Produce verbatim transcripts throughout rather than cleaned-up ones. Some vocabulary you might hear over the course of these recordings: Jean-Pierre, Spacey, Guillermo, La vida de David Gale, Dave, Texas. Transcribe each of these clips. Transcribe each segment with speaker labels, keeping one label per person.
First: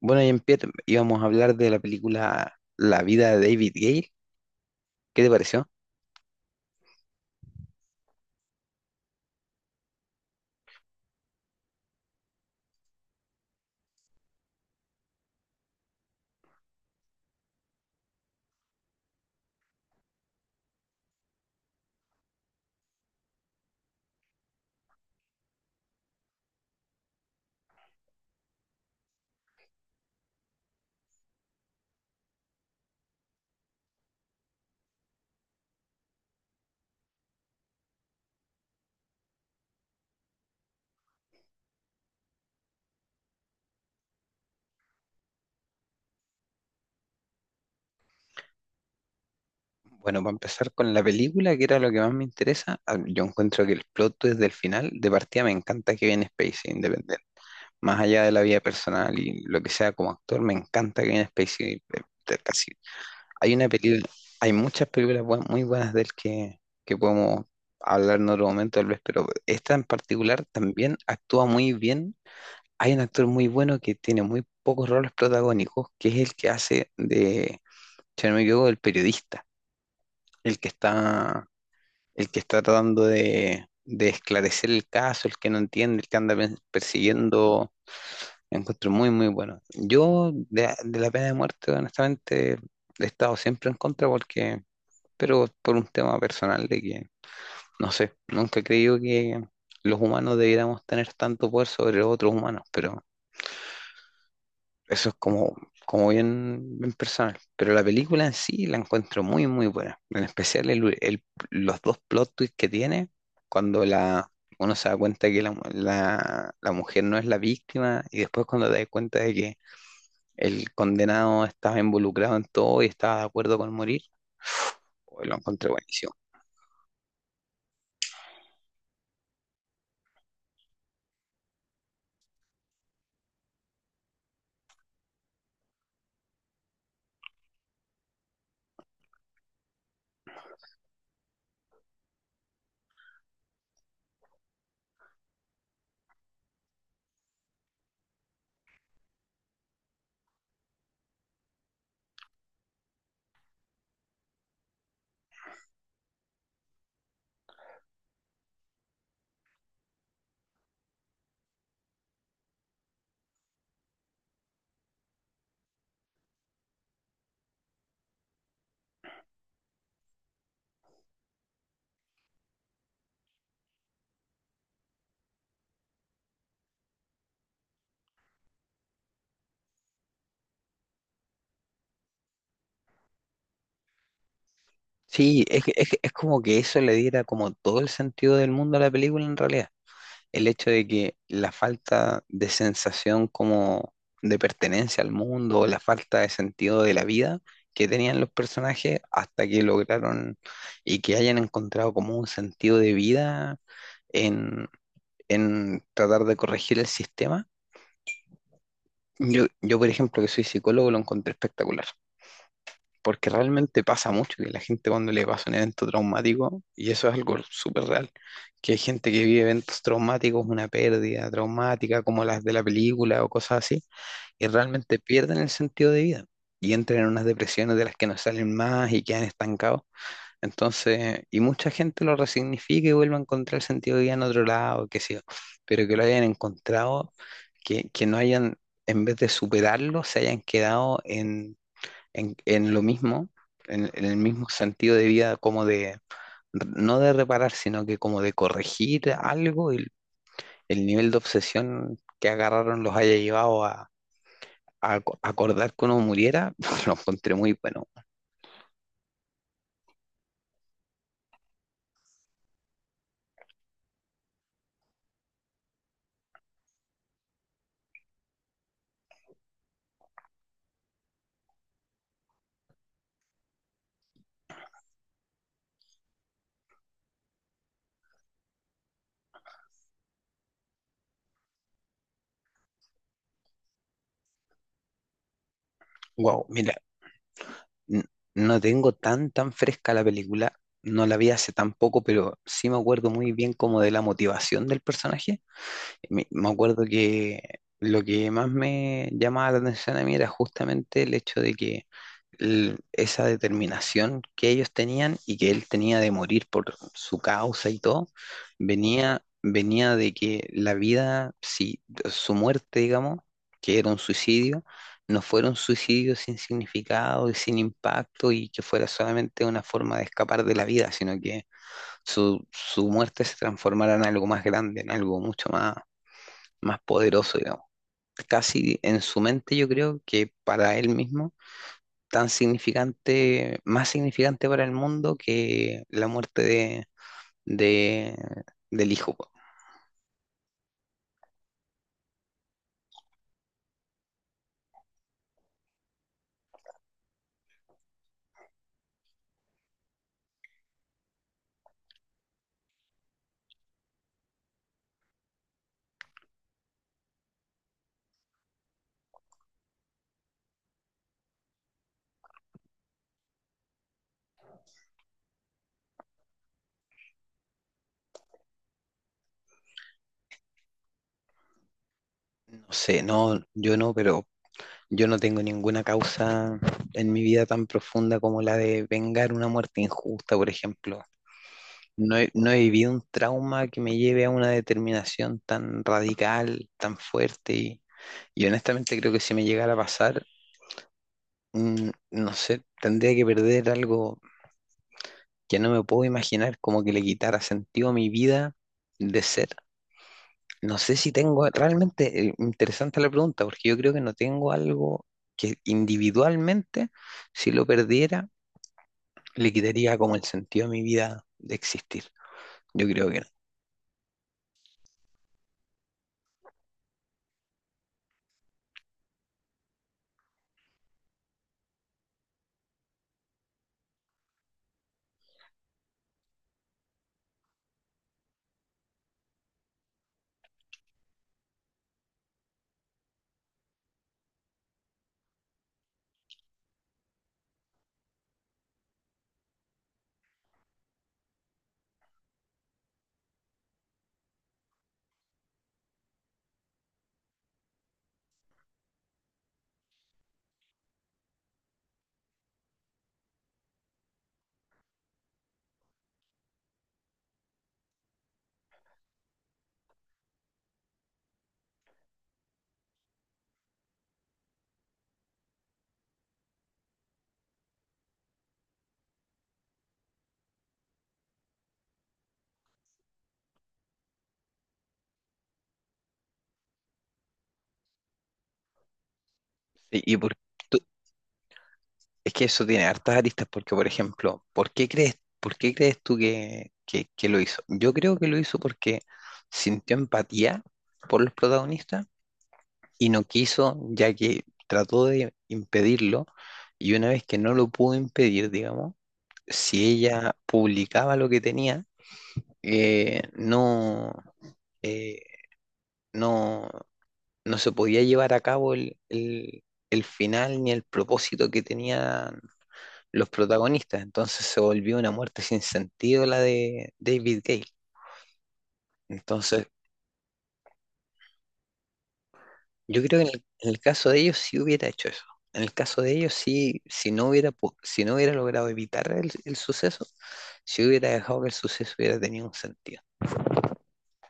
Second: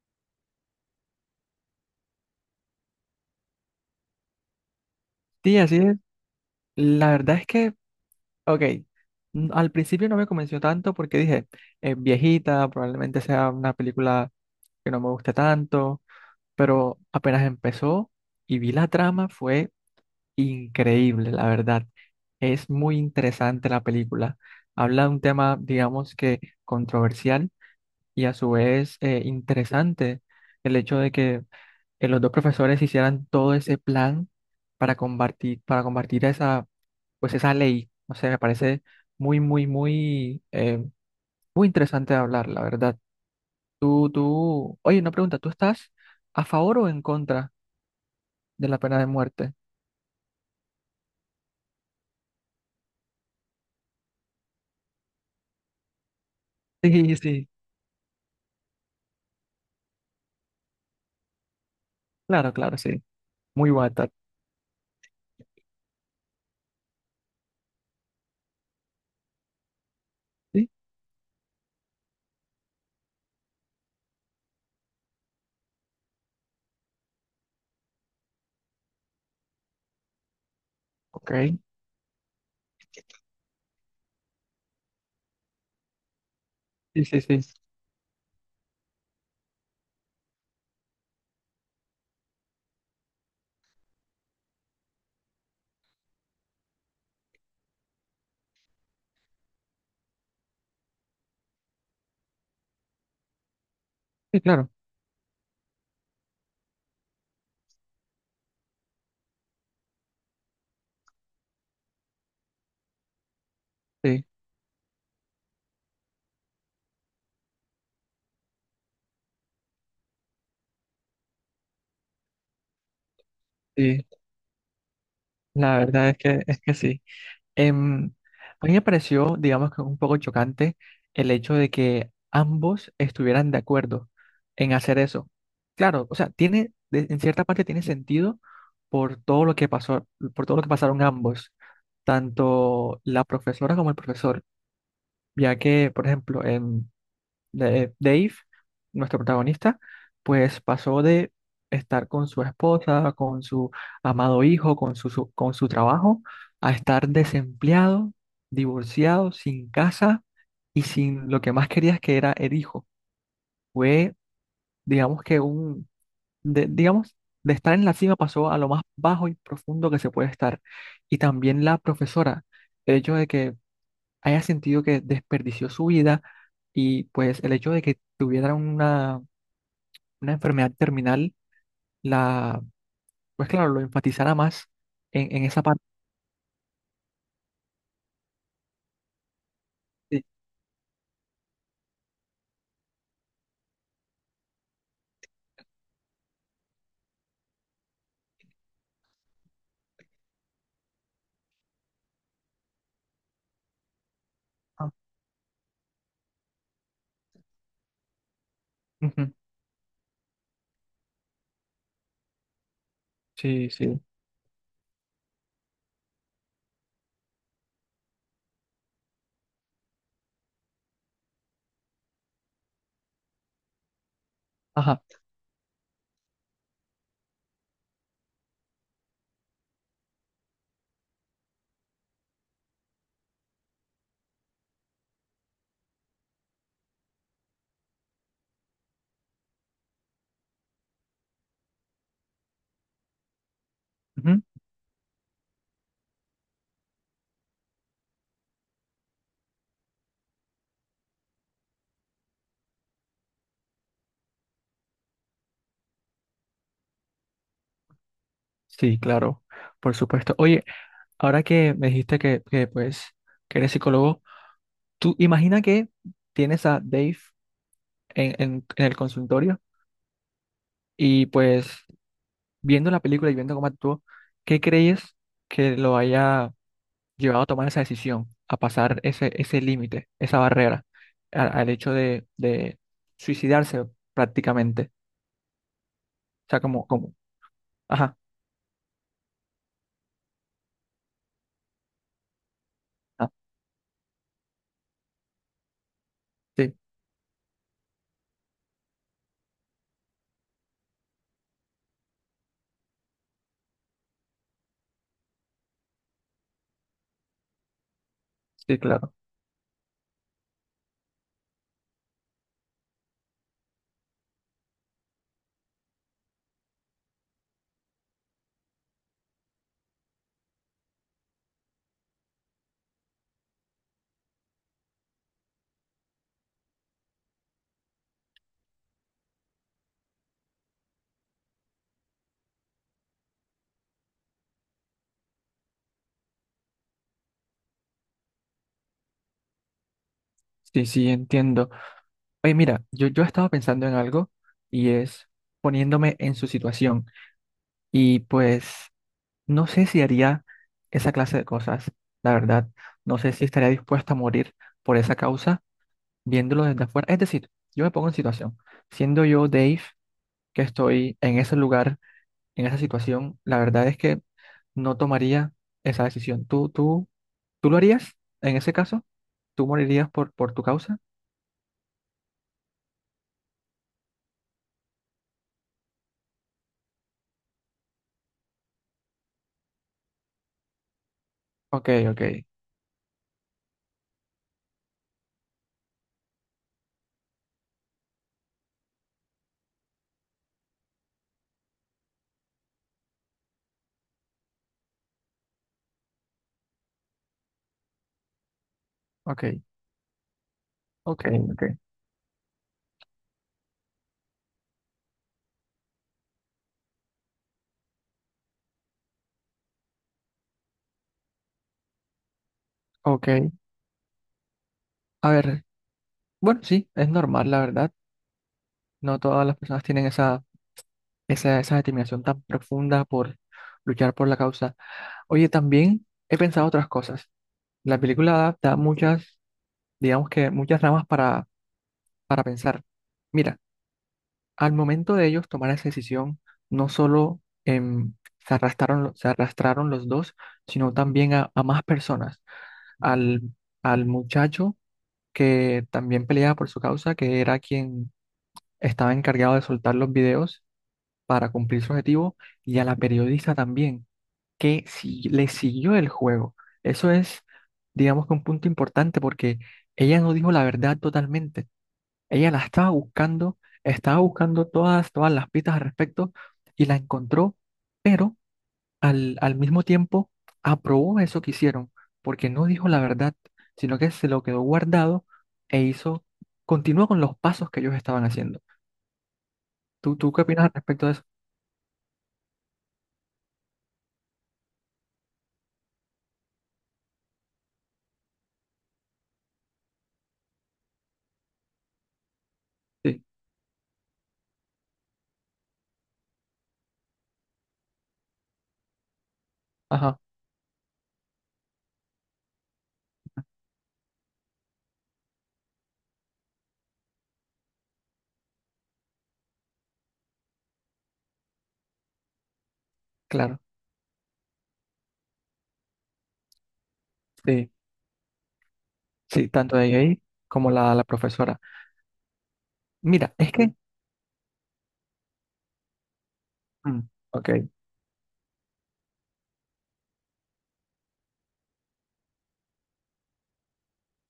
Speaker 1: Bueno, Jean-Pierre, íbamos a hablar de la película La vida de David Gale. ¿Qué te
Speaker 2: Sí,
Speaker 1: pareció?
Speaker 2: así es. La verdad es que, ok, n- al principio no me convenció tanto porque dije, es viejita, probablemente sea una película que no me guste tanto, pero apenas empezó y vi la trama fue increíble, la verdad. Es muy interesante la película. Habla de un tema, digamos que controversial y a su vez eh, interesante el hecho de que eh, los dos profesores hicieran todo ese plan para combatir, para combatir esa, pues esa ley. O sea, me parece muy, muy, muy, eh, muy interesante de hablar, la verdad. Tú, tú, oye, una pregunta, ¿tú estás a favor o en contra de la pena de muerte?
Speaker 1: Bueno, para empezar con la película, que era lo que más me interesa, ah, yo encuentro que el plot desde el final, de partida me encanta que viene Spacey independiente.
Speaker 2: Sí, sí,
Speaker 1: Más allá de la vida personal y lo que sea como actor, me encanta que viene Spacey. eh, te-
Speaker 2: claro,
Speaker 1: Casi.
Speaker 2: claro, sí.
Speaker 1: Hay una
Speaker 2: Muy
Speaker 1: película,
Speaker 2: guata.
Speaker 1: hay muchas películas buen- muy buenas de él que, que podemos hablar en otro momento tal vez, pero esta en particular
Speaker 2: Sí,
Speaker 1: también actúa muy bien. Hay un actor muy bueno que tiene muy pocos roles protagónicos, que es el que hace de, si no me equivoco, el periodista, el que está,
Speaker 2: ok.
Speaker 1: el que está tratando de, de esclarecer el caso, el que no entiende, el que anda pe-
Speaker 2: Sí, sí, sí.
Speaker 1: persiguiendo. Lo encuentro muy, muy bueno. Yo de, de la pena de muerte, honestamente, he estado siempre en contra porque, pero por un tema personal de que, no sé, nunca he creído que los humanos debiéramos tener tanto poder sobre otros humanos, pero
Speaker 2: Sí, claro,
Speaker 1: eso es como, como bien, bien personal. Pero la película en sí la encuentro muy, muy buena. En especial el- el- los dos plot twists que tiene cuando
Speaker 2: sí,
Speaker 1: la, uno se da cuenta que la, mu- la- la mujer no es la víctima y después cuando te das cuenta de que el condenado estaba involucrado en todo y estaba de acuerdo con morir,
Speaker 2: sí.
Speaker 1: pues lo encontré
Speaker 2: La verdad
Speaker 1: buenísimo.
Speaker 2: es que, es que sí. Em, a mí me pareció, digamos que un poco chocante el hecho de que ambos estuvieran de acuerdo en hacer eso. Claro, o sea, tiene, de- en cierta parte tiene sentido por todo lo que pasó, por todo lo que pasaron ambos, tanto la profesora como el profesor, ya que, por ejemplo, de- eh, Dave, nuestro protagonista, pues pasó de estar con su esposa, con su amado hijo, con su, su- con su trabajo, a estar desempleado, divorciado, sin casa y sin lo que más quería que era el hijo. Fue, digamos que un, de- digamos, de estar en la cima pasó a lo más bajo y profundo que se puede estar. Y también la profesora, el hecho de que haya sentido que desperdició su vida y pues el hecho de que tuviera una una enfermedad terminal, la, pues claro, lo enfatizará más en, en
Speaker 1: Sí,
Speaker 2: esa
Speaker 1: es, que-
Speaker 2: parte.
Speaker 1: es, que- es como que eso le diera como todo el sentido del mundo a la película en realidad.
Speaker 2: Sí,
Speaker 1: El hecho de que la falta de sensación como de pertenencia al mundo, o la falta de sentido de la vida que tenían los personajes hasta que lograron y que hayan encontrado como un sentido de vida en,
Speaker 2: ah,
Speaker 1: en tratar de corregir el sistema.
Speaker 2: ujú,
Speaker 1: Yo, yo, por ejemplo, que soy psicólogo, lo encontré espectacular. Porque
Speaker 2: sí,
Speaker 1: realmente
Speaker 2: sí.
Speaker 1: pasa mucho que la gente cuando le pasa un evento traumático, y eso es algo súper real, que hay gente que vive eventos traumáticos, una pérdida traumática como las de la película o cosas así, y realmente
Speaker 2: Ajá.
Speaker 1: pierden el sentido de vida y entran en unas depresiones de las que no salen más y quedan estancados. Entonces, y mucha gente lo resignifica y vuelve a encontrar el sentido de vida en otro lado, qué sé yo, pero que lo hayan encontrado, que, que no hayan, en vez de superarlo, se hayan quedado en en, en lo mismo, en, en el
Speaker 2: Ujú,
Speaker 1: mismo sentido de vida, como de, no de reparar, sino que como de corregir algo, el, el nivel de obsesión que agarraron los haya llevado a, a aco- acordar que uno muriera, lo encontré muy bueno.
Speaker 2: sí, claro, por supuesto. Oye, ahora que me dijiste que, que, pues, que eres psicólogo, tú imagina que tienes a Dave en, en, en el consultorio y pues viendo la película y viendo cómo actuó, ¿qué crees que lo haya llevado a tomar esa decisión, a pasar ese, ese límite, esa barrera, a- al hecho de, de suicidarse prácticamente?
Speaker 1: Wow,
Speaker 2: O sea,
Speaker 1: mira,
Speaker 2: como, como,
Speaker 1: n-
Speaker 2: ajá,
Speaker 1: no tengo tan, tan fresca la película, no la vi hace tan poco, pero sí me acuerdo
Speaker 2: ah,
Speaker 1: muy bien como de la motivación del personaje. Me, me
Speaker 2: sí,
Speaker 1: acuerdo que lo que más me llamaba la atención a mí era justamente el hecho de que el- esa determinación que ellos tenían y que él tenía de morir por su causa y todo,
Speaker 2: sí, claro,
Speaker 1: venía, venía de que la vida, si su muerte, digamos, que era un suicidio, no fuera un suicidio sin significado y sin impacto y que fuera solamente una forma de escapar de la vida, sino que su, su muerte se transformara en algo más grande, en algo mucho más más poderoso, digamos. Casi en su mente yo creo que para él mismo, tan significante, más significante para el mundo que la muerte de, de- del hijo. Po.
Speaker 2: sí, sí, entiendo. Oye, mira, yo, yo estaba pensando en algo y es poniéndome en su situación y pues no sé si haría esa clase de cosas, la verdad, no sé si estaría dispuesta a morir por esa causa viéndolo desde afuera. Es decir, yo me pongo en situación, siendo yo Dave, que estoy en ese lugar, en esa situación, la verdad es que no tomaría esa decisión. ¿Tú, tú, tú lo harías en ese caso? ¿Tú morirías por, por tu causa?
Speaker 1: No sé, no, yo no, pero yo no tengo ninguna causa en mi vida tan profunda como la de vengar una muerte injusta, por ejemplo.
Speaker 2: Ok,
Speaker 1: No
Speaker 2: ok,
Speaker 1: he, no he vivido un trauma que me lleve a una determinación tan radical, tan fuerte y... Y honestamente creo que si me llegara a pasar, Mm, no sé, tendría que perder algo que no me puedo imaginar, como que le quitara sentido a mi vida de
Speaker 2: ok,
Speaker 1: ser. No sé si
Speaker 2: ok,
Speaker 1: tengo,
Speaker 2: ok,
Speaker 1: realmente eh, interesante la pregunta, porque yo creo que no tengo algo que individualmente, si lo perdiera, le quitaría como el sentido a mi vida de existir. Yo creo que no.
Speaker 2: ok. A ver, bueno, sí, es normal, la verdad. No todas las personas tienen esa, esa, esa determinación tan profunda por luchar por la causa. Oye, también he pensado otras cosas. La película da, da muchas, digamos que muchas ramas para, para pensar. Mira. Al momento de ellos tomar esa decisión, no solo em, se arrastraron, lo- se arrastraron los dos, sino también a, a más personas. Al, al muchacho que también peleaba por su causa, que era quien estaba encargado de soltar los videos para cumplir su objetivo, y a la periodista también, que si, le siguió el juego. Eso es, digamos que un punto importante porque ella no dijo la verdad totalmente, ella la estaba buscando, estaba buscando todas, todas las pistas al respecto y la encontró, pero al, al mismo tiempo aprobó eso que hicieron, porque no dijo la verdad, sino que se lo quedó guardado e hizo, continuó con los pasos que ellos estaban haciendo.
Speaker 1: ¿Y, y
Speaker 2: ¿Tú,
Speaker 1: por
Speaker 2: tú qué opinas al
Speaker 1: qué?
Speaker 2: respecto de eso?
Speaker 1: Es que eso tiene hartas aristas porque, por ejemplo, ¿por qué crees, por qué crees tú que, que- que lo hizo? Yo creo que lo hizo porque sintió empatía por los protagonistas y
Speaker 2: Sí,
Speaker 1: no quiso, ya que trató de impedirlo y una vez que no lo pudo impedir, digamos, si
Speaker 2: ajá,
Speaker 1: ella publicaba lo que tenía, eh, no, eh, no, no se podía llevar a cabo el, el- el final ni el propósito que tenía los
Speaker 2: claro,
Speaker 1: protagonistas. Entonces se volvió una muerte sin sentido la de David Gale.
Speaker 2: sí, sí,
Speaker 1: Entonces,
Speaker 2: tanto de ahí como la, la profesora.
Speaker 1: yo creo que en
Speaker 2: Mira,
Speaker 1: el,
Speaker 2: es
Speaker 1: en
Speaker 2: que,
Speaker 1: el caso de ellos sí hubiera hecho eso. En el caso de ellos sí,
Speaker 2: mm,
Speaker 1: si no
Speaker 2: ok,
Speaker 1: hubiera, po- si no hubiera logrado evitar el, el suceso, si hubiera dejado que el suceso hubiera tenido un sentido.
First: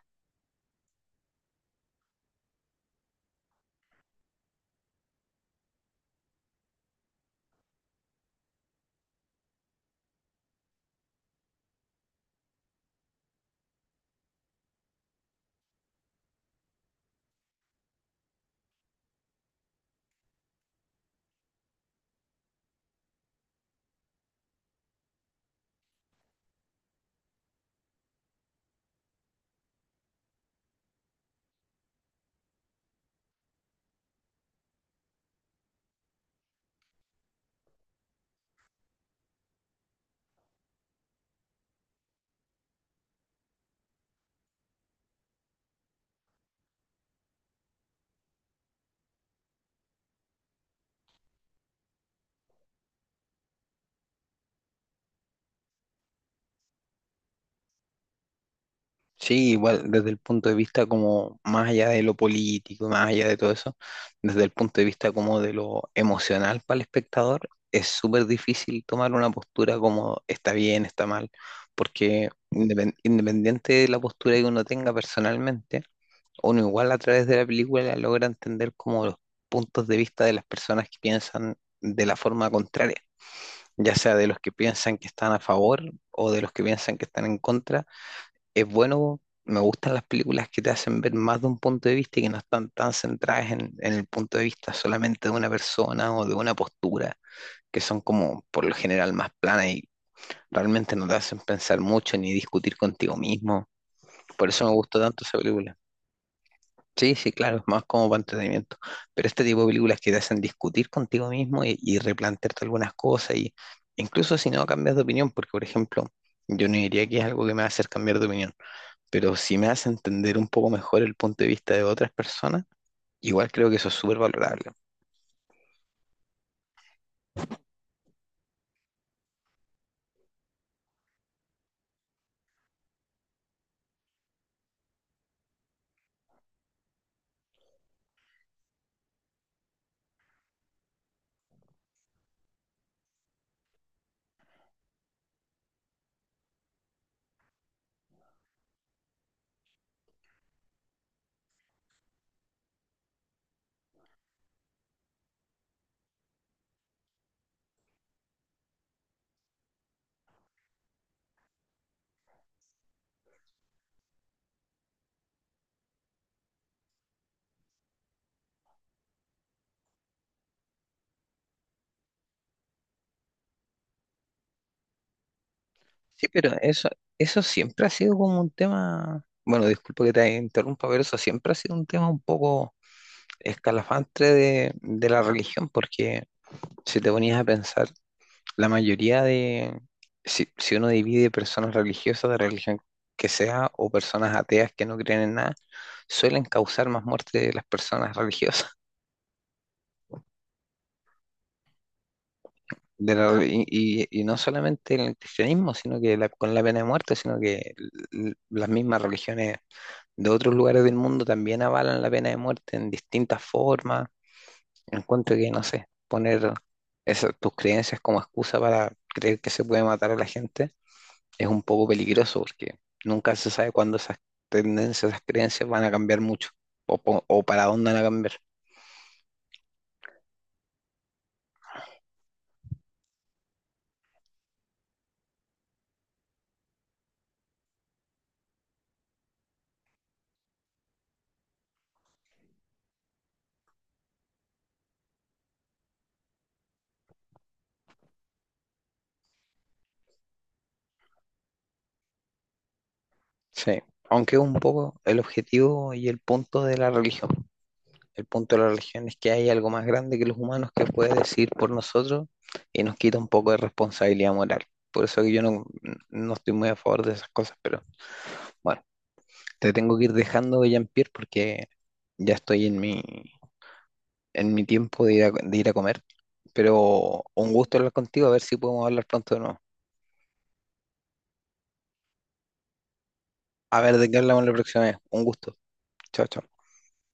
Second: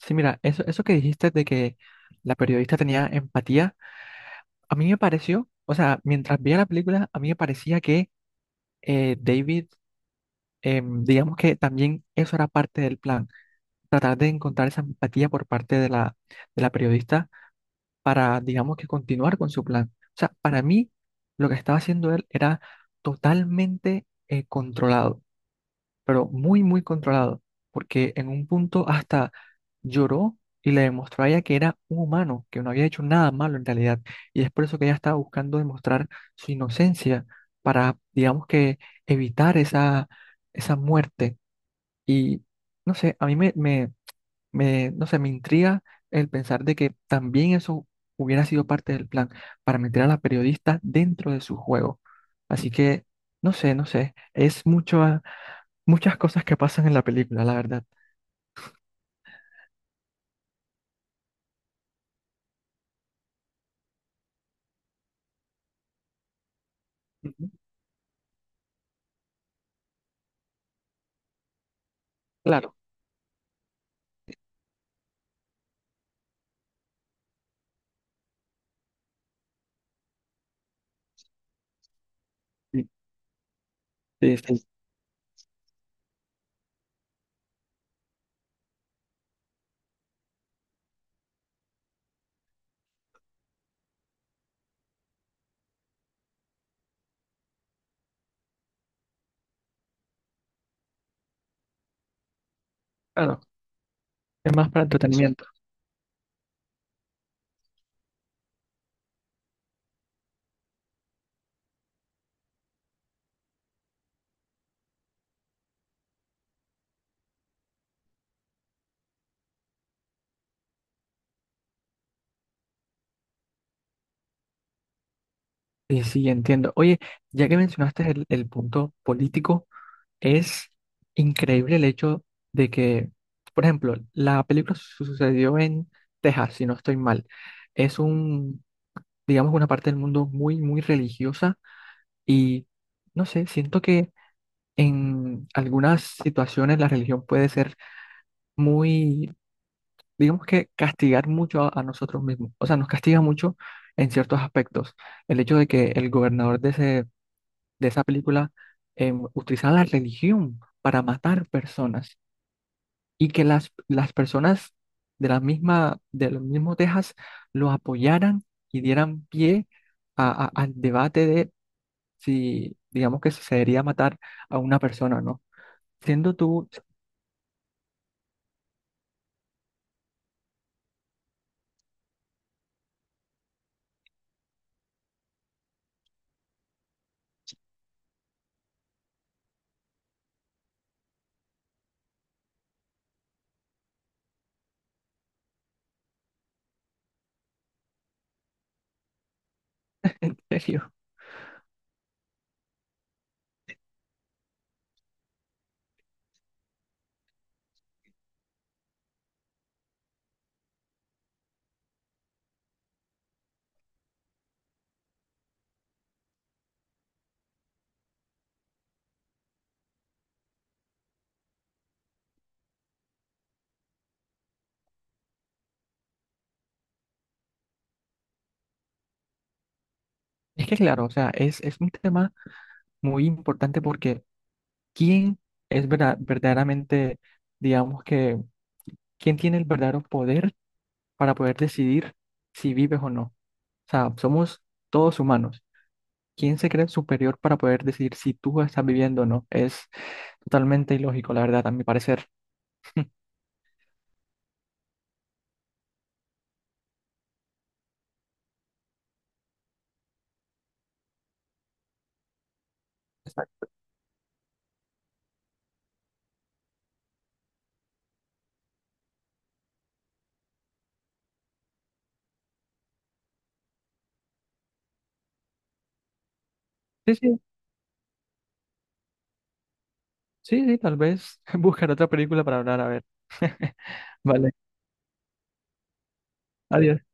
Speaker 2: sí, mira, eso, eso que dijiste de que la periodista tenía empatía. A mí me pareció, o sea, mientras veía la película, a mí me parecía que eh, David, em, digamos que también eso era parte del plan, tratar de encontrar esa empatía por parte de la, de la periodista para, digamos que continuar con su plan. O sea, para mí, lo que estaba haciendo él era totalmente eh, controlado, pero muy, muy controlado, porque en un punto hasta lloró y le demostró a ella que era un humano, que no había hecho nada malo en realidad. Y es por eso que ella estaba buscando demostrar su inocencia para, digamos que, evitar esa, esa muerte. Y no sé, a mí me, me, me, no sé, me intriga el pensar de que también eso hubiera sido parte del plan para meter a la periodista dentro de su juego. Así que, no sé, no sé, es mucho, muchas cosas que pasan en la película, la verdad.
Speaker 1: Sí, igual desde el punto de vista como más allá de lo político, más allá de todo eso, desde el punto de vista como de lo emocional para el espectador,
Speaker 2: Ujú.
Speaker 1: es súper difícil tomar una postura como está bien, está mal, porque
Speaker 2: Claro.
Speaker 1: independ- independiente de la postura que uno tenga personalmente, uno igual a través de la película logra entender como los puntos de vista de las personas que piensan de la forma
Speaker 2: Sí,
Speaker 1: contraria, ya sea de
Speaker 2: sí,
Speaker 1: los que
Speaker 2: sí.
Speaker 1: piensan que están a favor o de los que piensan que están en contra. Es bueno, me gustan las películas que te hacen ver más de un punto de vista y que no están tan centradas en, en el punto de vista solamente de una persona o de una postura, que son como por lo general más planas y realmente no te hacen pensar mucho ni discutir contigo
Speaker 2: Claro.
Speaker 1: mismo. Por
Speaker 2: Es
Speaker 1: eso
Speaker 2: más
Speaker 1: me
Speaker 2: para
Speaker 1: gustó tanto esa
Speaker 2: entretenimiento.
Speaker 1: película. Sí, sí, claro, es más como para entretenimiento. Pero este tipo de películas que te hacen discutir contigo mismo y, y replantearte algunas cosas, y incluso si no cambias de opinión, porque por ejemplo, yo no diría que es algo que me va a hacer cambiar de opinión, pero si me hace entender un poco mejor el punto de vista de otras personas, igual creo que eso es súper valorable.
Speaker 2: Sí, sí, entiendo. Oye, ya que mencionaste el, el punto político, es increíble el hecho de que, por ejemplo, la película su- sucedió en Texas, si no estoy mal. Es un, digamos, una parte del mundo muy, muy religiosa y, no sé, siento que en algunas situaciones la religión puede ser muy, digamos que castigar mucho a a nosotros mismos. O sea, nos castiga mucho en ciertos aspectos. El hecho de que el gobernador de ese de esa película em, utilizaba la religión para matar personas y que las, las personas de la misma, del mismo Texas los apoyaran y dieran pie a- a- al debate de si, digamos que si se debería matar a una persona o no.
Speaker 1: Sí,
Speaker 2: Siendo
Speaker 1: pero
Speaker 2: tú.
Speaker 1: eso, eso siempre ha sido como un tema, bueno, disculpa que te interrumpa, pero eso siempre ha sido un tema un poco escalafante de, de la religión, porque si te ponías a pensar, la mayoría de, si, si uno divide personas religiosas de religión que sea o personas ateas que no creen en nada, suelen causar más muerte de las personas religiosas.
Speaker 2: En serio,
Speaker 1: De y, y- y no solamente en el cristianismo, sino que la- con la pena de muerte, sino que l- las mismas religiones de otros lugares del mundo también avalan la pena de muerte en distintas formas. Encuentro que, no sé, poner esas, tus creencias como excusa para creer que se puede matar a la gente es un poco peligroso porque nunca se sabe cuándo esas tendencias, esas creencias van a cambiar mucho o, po- o para dónde van a cambiar.
Speaker 2: es que claro, o sea, es, es un tema muy importante porque, ¿quién es verda- verdaderamente, digamos que, quién tiene el verdadero poder para poder decidir si vives o no? O sea, somos todos humanos. ¿Quién se cree superior para poder decir si tú estás viviendo o no? Es totalmente ilógico, la verdad, a mi parecer.
Speaker 1: Sí, aunque es un poco el objetivo y el punto de la religión. El punto de la religión es que hay algo más grande que los humanos que puede decir por nosotros y nos quita un poco de
Speaker 2: Exacto.
Speaker 1: responsabilidad moral. Por eso que yo no, no estoy muy a favor de esas cosas, pero bueno, te tengo que ir dejando, Jean-Pierre, porque ya estoy en mi, en mi tiempo de ir a, de ir a comer.
Speaker 2: Sí,
Speaker 1: Pero
Speaker 2: sí,
Speaker 1: un gusto hablar contigo, a ver si podemos hablar pronto de nuevo.
Speaker 2: sí, sí, tal vez buscar otra película para hablar, a ver.
Speaker 1: A ver de qué hablamos la
Speaker 2: Vale,
Speaker 1: próxima vez. Un gusto. Chao, chao.
Speaker 2: adiós.